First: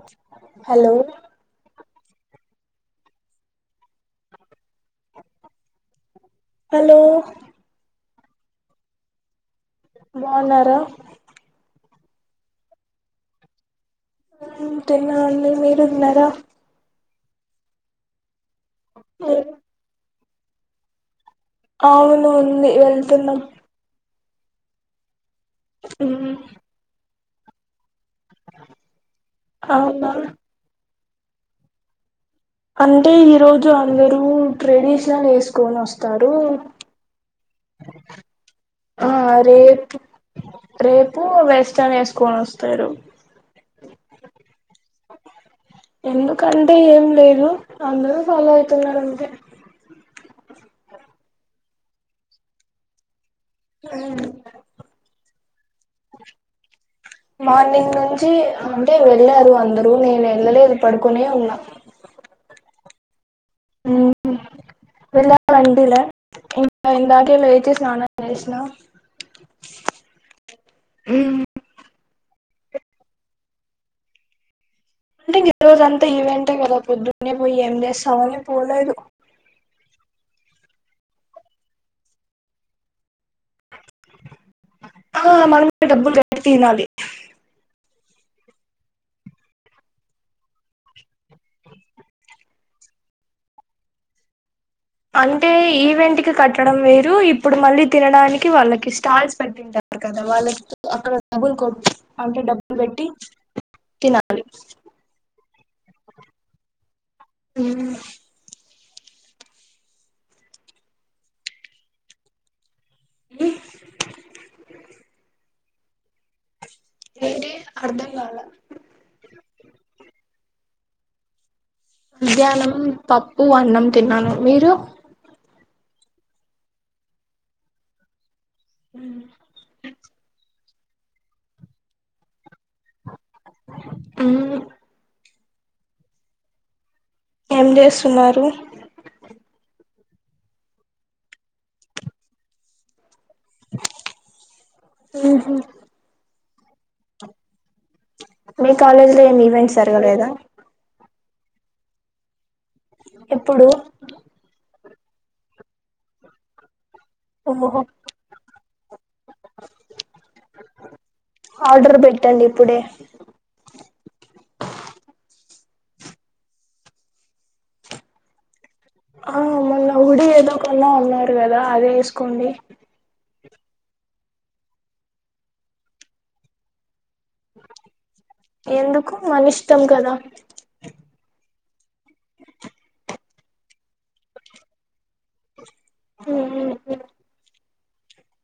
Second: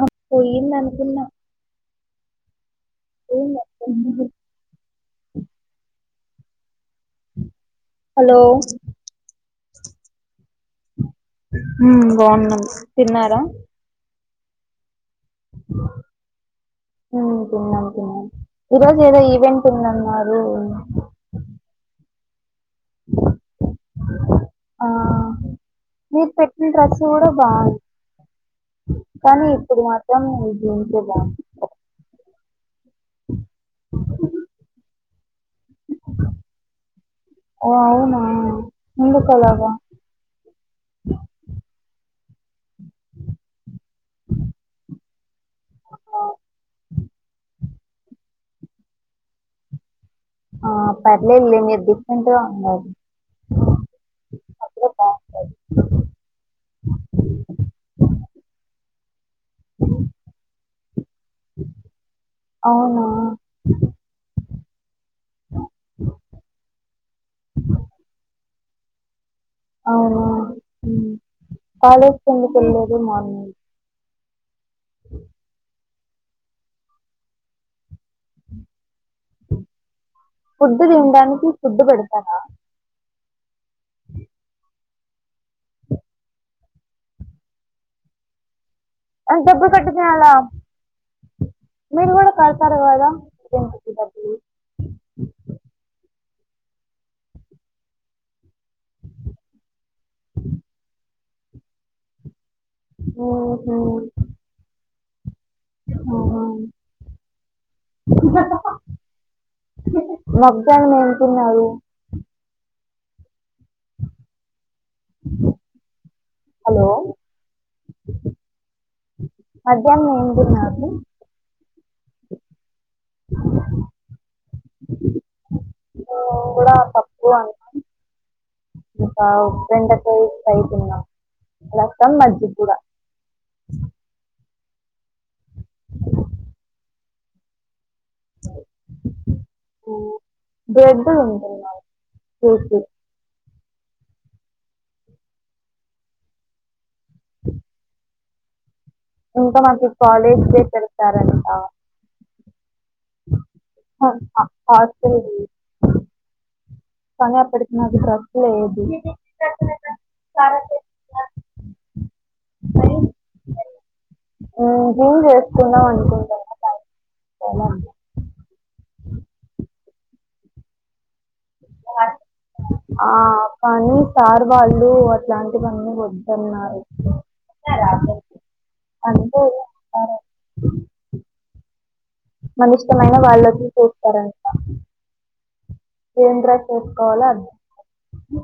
ఆ పోయింది హలో అనుకున్నా పోయింద హూ హు హలో హలో బాన్నారా ఉమ్ బావునం తిన్నార ఉమ్ తినమండి మీరూ తిన్నారా ఉమ్ తిన్నానమ్ తిన్నాం ఈరోజు ఏదో ఈవెంట్ ఉందన్నారు అవును ఉంది వెళ్తున్నాం ఆ మీరు పెట్టిన డ్రెస్ కూడా బావుంది కానీ ఇప్పుడు అవునా మాత్రం జీన్స్ ఎ బావుంది అంటే ఈరోజు అందరూ ట్రెడిషనల్ ఎసుకొని వస్తారు ఓ అవునా ఆ ఎందుకలాగా రేప్ రేపు ఎసుక్ కోస్తారు అ ఎందుకంటే ఏం లేదు అందరూ ఫాలో అవుతున్నారు అంతే ఆ పర్లేలే మీరు డిఫరెంట్ గా ఉండాలి ఉమ్ బాగుంటది మార్నింగ్ నుంచి అంటే వెళ్ళారు అందరూ నేను వెళ్ళలేదు పడుకునే ఉన్నా అవునా వెళ్లాలనిపిలే ఇందాకే లేచి స్నానం చేసిన అవునా ఉమ్ కాాలేజ్ కి ఎందుకు వెళ్లలేదు మార్నింగ్ అంటే ఈ రోజ అంతా ఈవెంటే కదా పొద్దునే పోయి ఏం చేస్తావని పోలేదు ఫుడ్డు తినడానికి ఫుడ్డు పెడతార ఆ మనమేతే డబ్బులు కట్టి తినాలి అ డబ్బులు కట్టి తినాలా మీరు కూడా కడతారు కదా అంటే ఈవెంట్ కి కట్టడం వేరు ఇప్పుడు మళ్ళీ తినడానికి వాళ్ళకి స్టాల్స్ పెట్టింటారు కదా వాళ్ళకి ఆక్ డబ్బులు కొట్ అంటే డబ్బులు పెట్టి ఊహు, తినాలి ఆహ ఉం మక్దం తింటున్నారు హలో ఏంటి అర్ధం కాల మధ్యాహ్నం ఏం తినవు అబి మధ్యాహ్నం పప్పు అన్నం తిన్నాను మీరు మేము కూడా పప్పు అన్నం ఇంకా బెండకాయ ఫ్రై తినం రసం మజ్జిగ కూడా ఉం ఏం చేస్తున్నారు బ్రెడ్ తింటున్నను కూర్చోని ఉహు బ ఇంకా మాకి కాలేజ్ డే పెడతారనట ఎప్పుడు హా హాస్టల్ వి కానీ అప్పడికి ఓహో నాకు డ్రెస్ లేదు ఆర్డర్ పెట్టండి ఇప్పుడే ఉమ్ జీన్స్ వేసుకుందాం అనుకుంటున్న ఉంతకు ఆ మొన్న హుడీ ఏదో కొన్నా అన్నారు కదా అదే వేసుకోండి ఆ! కానీ సార్ వాళ్ళు అట్లాంటివన్నీ వద్దన్నారు ఎందుకు అంటే మన ఇష్టం కదా మనిష్టమైన వాళ్ళు వచ్చి చూస్తారంట ఏం డ్రెస్ వేసుకోవలో అర్థం కావట్లే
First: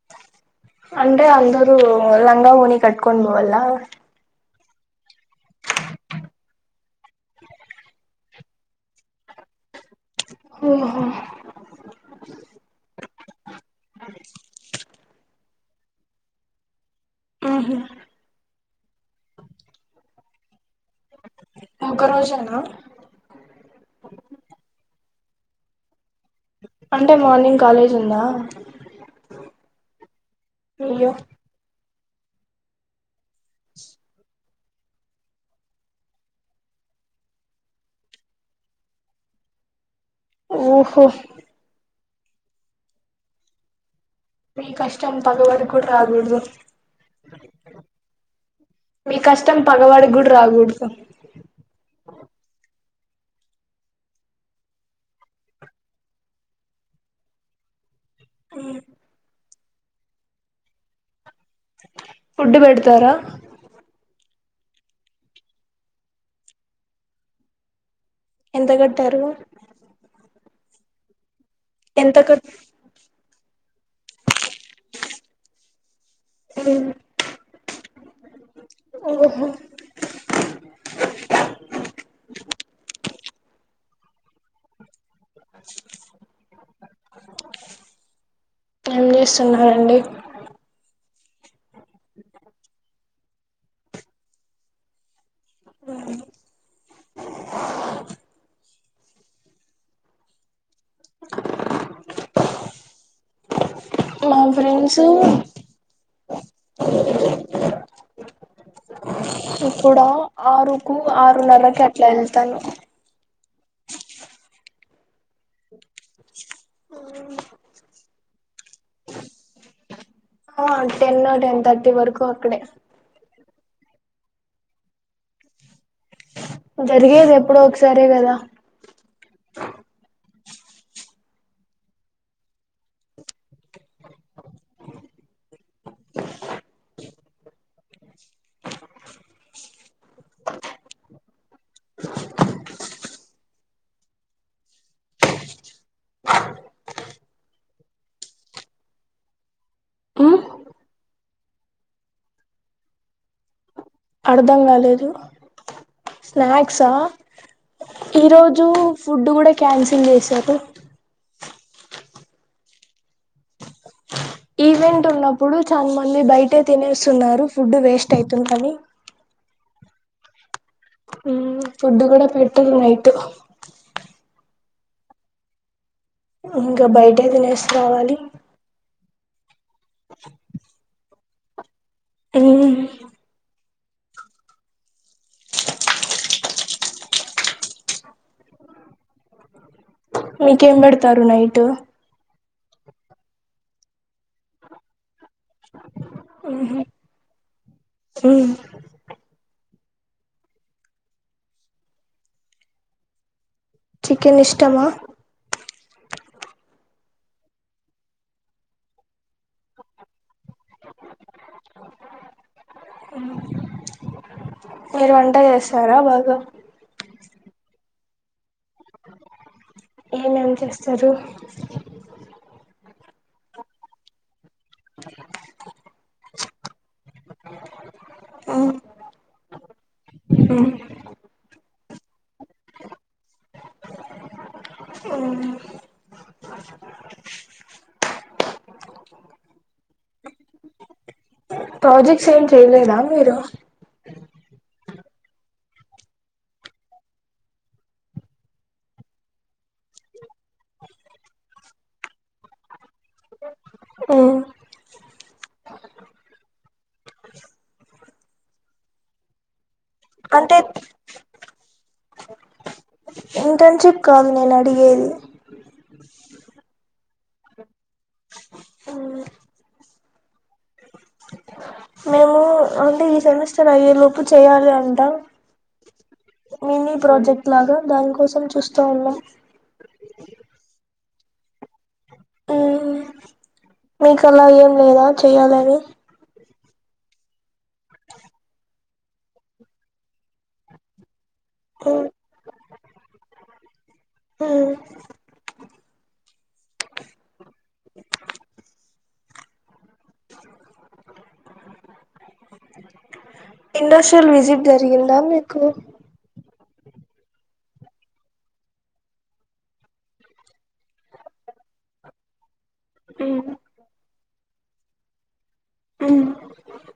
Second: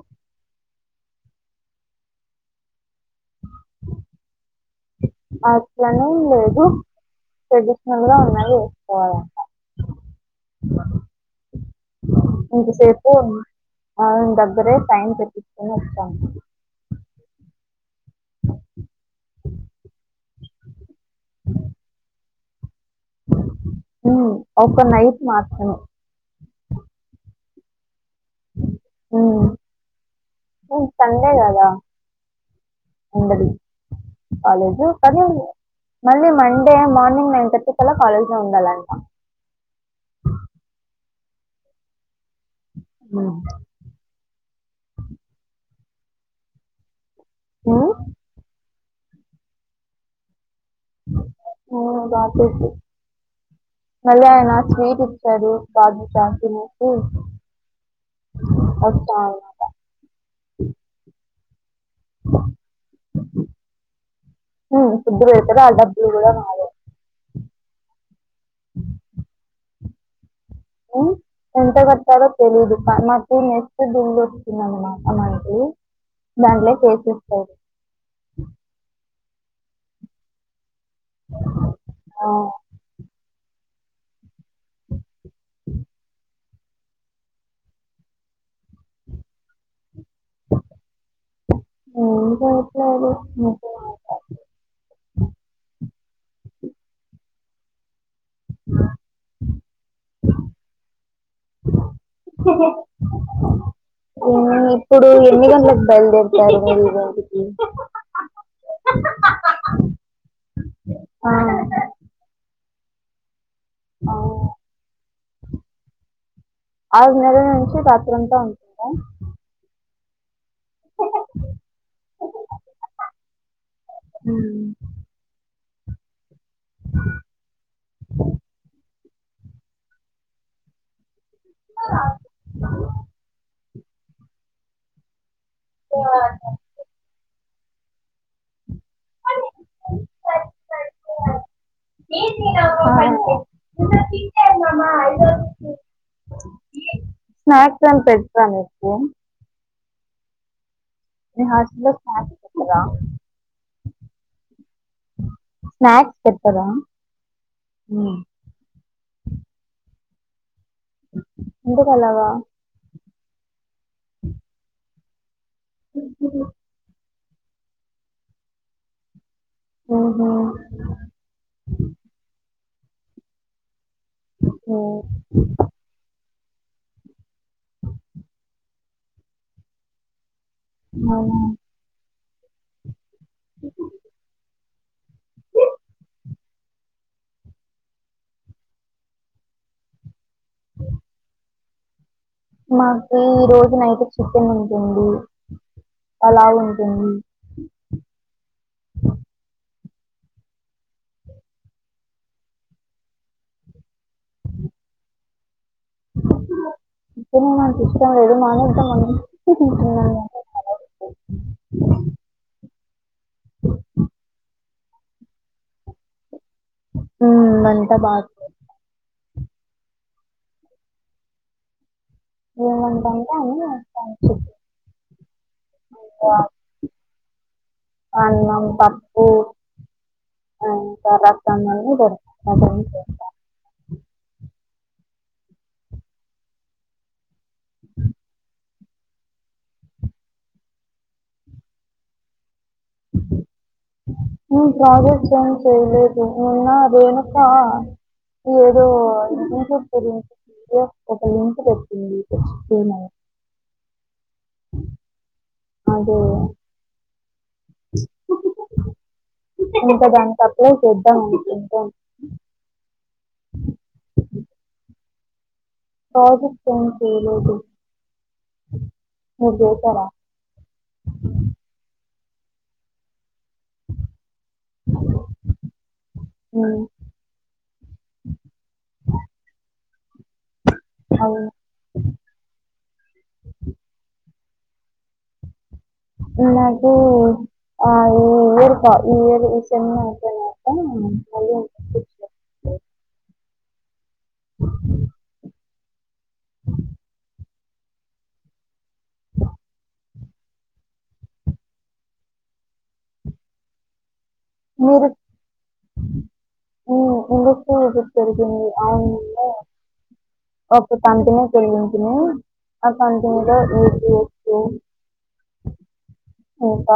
అంటే అందరు లంగా ఓని కట్కొని పోవల అట్లా అని ఏం లేదు ట్రేడిషనల్ ఉన్నయి వేసుకోవాలంట ఓహో ఓ ఆయన దగ్గరే సైన్స్ చేపించుకొని వచ్చాం ఆహ ఒక రోజేనా ఉం నైట్ మాత్రమే అంటే మార్నింగ్ కాలేజ్ ఉందా హ్మ్ అయ్యో సండే కదా అవు [inaudible] కాలేజు కాని మళ్ళీ మండే మార్నింగ్ నైన్ థర్టీ కల్లా కాలేజ్ లో ఉండాలంట ఉహూ ఆ మీ కష్టం పగ వాడికి కూడా రాకుడదు ఆ మీ కష్టం పగవాడికి కూడా రాకూడదు అ రాకూడదు మళ్ళీ ఆయన స్వీట్ ఇచ్చాడు బాదుషా తినేసి అ వస్తా నా అట ఫుడ్ పెడతారా హ ఫుడ్ పెతారు అ డబ్బులు కూడా మావే ఎంత కట్టారు ఉమ్ ఎంత గట్టారో తెలిదు పా మాకు దింగ అండి మనకి దాంట్లో ఏం చేసి ఇస్తారు అ ఓహో అ [inaudible] ఏం చేస్తున్నారండి ఏం చెయ్యడం లేదు మీతో మాట్లడత్న వెళ్ళు [inaudible] ఇ మా మ్మ్ ఫ్రెండ్స్ ఇప్పుడు ఎన్ని గంటలకు బయలుదేర్తారు మీరు ఇంటికి ఇప్పుడ ఆరుకు ఆ, ఆరున్నరకు అట్లా ఎళ్తాను ఆ ఆరున్నర నుంచి రాత్రంతా ఉంటుంద ఆ టెన్ టెన్ థర్టీ వరకు అక్కడే మ్మ్ జరిగేది ఎప్పుడో ఒకసారే కదా అ [inaudible] ఆ ఇ తింటాయిమ్ మమ్మా ఐద స్నాక్స్ ఏం పెట్టర నీకు మీ హాస్టల్లో కాఫీ పెట్టర అర్ధం కాలేదు స్నాక్స్ పెట్టరా స్నాక్స్ ఆ ఈరోజు ఫుడ్ కూడా క్యాన్సిల్ చేస్ సరు ఎందుకు అలగా ఈవెంట్ ఉన్నప్పుడు చాలా మంది బయటే తినేస్తున్నారు ఫుడ్ వేస్ట్ అయితుంది అని ఓహో ఫుడ్ కూడా పెట్టరు నైట్ ఓ ఇంకా బయటె తినేసి రావాలి [inaudible] అవునా ఎలిన్ [inaudible] వా మీకేం పెడతారు నైట్ మాకు ఈ రోజు నైట్ చికెన్ ఉంటుంది అలా ఉంటుంది చికెన్ ఇష్టమా అ చికెను నాకు ఇష్టం లేదు మానేద్దమనుకొని తింటున్నాను అ ఆ మీరు వంట చేస్తారా బాగా మ్మ్ అంతా బా ఏమేం చేస్తారు ఏమేంటంటే అన్ని చేస్తాను చికెన్ ఇంగ అన్నం పప్పు ఆ కాలొస్తాందని దర్ [inaudible] చేస్త మ్మ్ ఉ ప్రాజెక్ట్ సెండ్ చైలేదా మీరు ప్రాజెక్ట్ సెండ్ చేయలేదు నిన్న రేణుకా ఈ ఏదో మెసేజ్ పెట్టింది ఒక లింక్ పెట్టింది మర్చిపోయిన అ అదే ఇంక దానికి అంటే అప్లై చేద్దం అనుకున్ ఇంటర్న్షిప్ కాదు నేను అడిగేది ప్రాజెక్టు ఏం చేయలేదు మీరు చేశారా మేము అంటే ఈ సెమిస్టర్ అయ్యే లోపు చెయ్యాలి అంటా మ్మ్, మినీ ప్రాజెక్ట్ లాగా దాని కోసం చూస్తూ ఉన్నా అవును మీకు అలా ఏం లేదా చెయ్యాలని ఇ నాకి ఆ ఈ ఏరుపా ఈ ఏది ఈ సెమ్ అయిపోయినాక మళ్ళీ ఉమ్ ఇంటర్న్షిప్ ఉమ్ ఇండస్ట్రియల్ విజిట్ జరిగిందా మీకు ఉమ్ ఇండస్ట్రియల్ విసిట్ జరిగింది ఆ ఓకే కంటిన్యూ చేయంచున అ కంటిన్యూలొ [inaudible] అ నుప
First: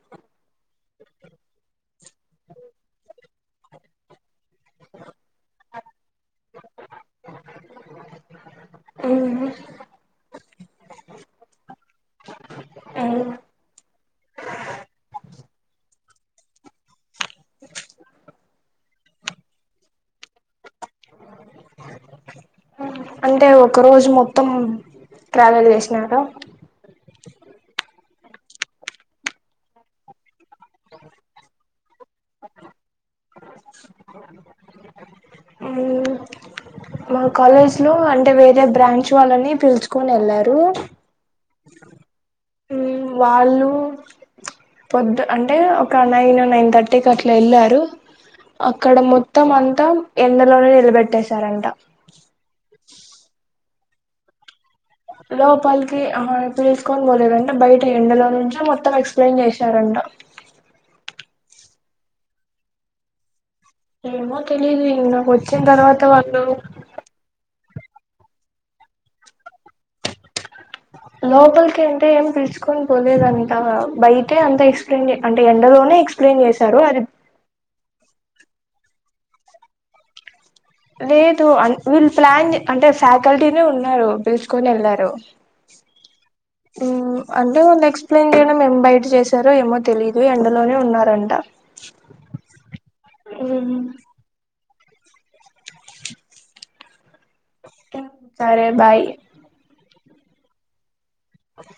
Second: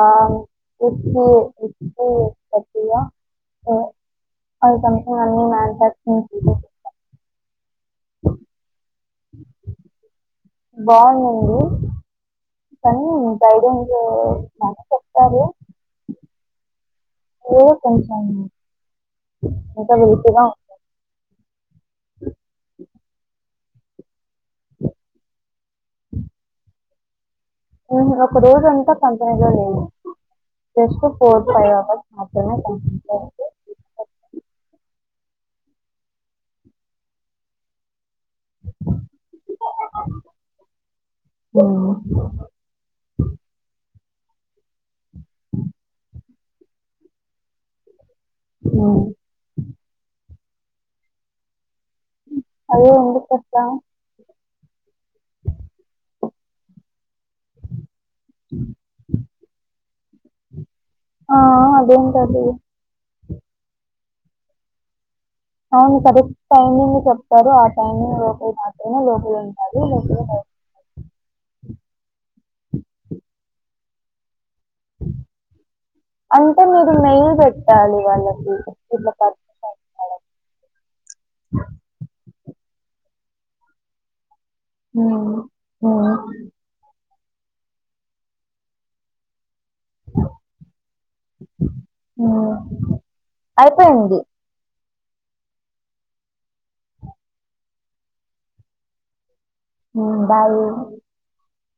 ఇచ్చి ఇచ్చి ఆ సంథింగ్ అన్ని మాన్యుఫాక్చరింగ్ బాగునింది కానీ గైడెన్స్ మాకు చెప్పారు కానీ కొంచెం బెటరు అంటే ఒక రోజు మొత్తం ట్రావెల్ చేసినాక ఒక రోజంతా పంతనిగా నేను జస్ట్ ఫోర్ ఫైవ్ అవర్స్ మాత్రమే [inaudible] అ మా కాలేజ్ లో అంటే వేరే బ్రాంచ్ వాళ్ళని పిల్చుకోని వెళ్లారు ఆ వాళ్ళు పొద్ద్ అంటే ఒక నైన్ నైన్ థర్టీకి అట్లా ఎళ్ళారు అక్కడ మొత్తం అంతా ఎండలోనే నిలబెట్టేశారంట అదే ఎందుకొస్త లోపల్కి ఆ తీస్కో పోలేదంట బయట ఎండలో నుంచి మొత్తం ఎక్స్ప్లెయిన్ చేశారంట ఆ ఆ దేనికదే ఏమో తెలీదు ఏమ్న అవును కరెక్ట్ అయిందని చెప్తారు లోపల మాత్రమే లోపలుంటారు లోపలికి అంటే ఏం పిల్చుకొని పోలేదంట అంటే అంత ఎక్స్ప్లెయిన్ అంటే ఎండలోనే ఎక్స్ప్లెయిన్ అంటే జేశారు మీరు అది [unintelligible] వాళ్ళకి ఇట్ల లేదు ఆ విల్లు ప్లాన్ అంటే ఫ్యాకల్టీనే ఉన్నారు పిల్చుకొని ఎల్లారు ఉమ్ ఉమ్ ఆ అంటే వాళ్లు ఎక్స్ప్లెయిన్ జెయడం మేం బయట జేసా రే ఏమో తెలీదు ఎండలోనే ఉన్నారంట అయిపెంది సరే బాయ్ మ్ బాయీ అద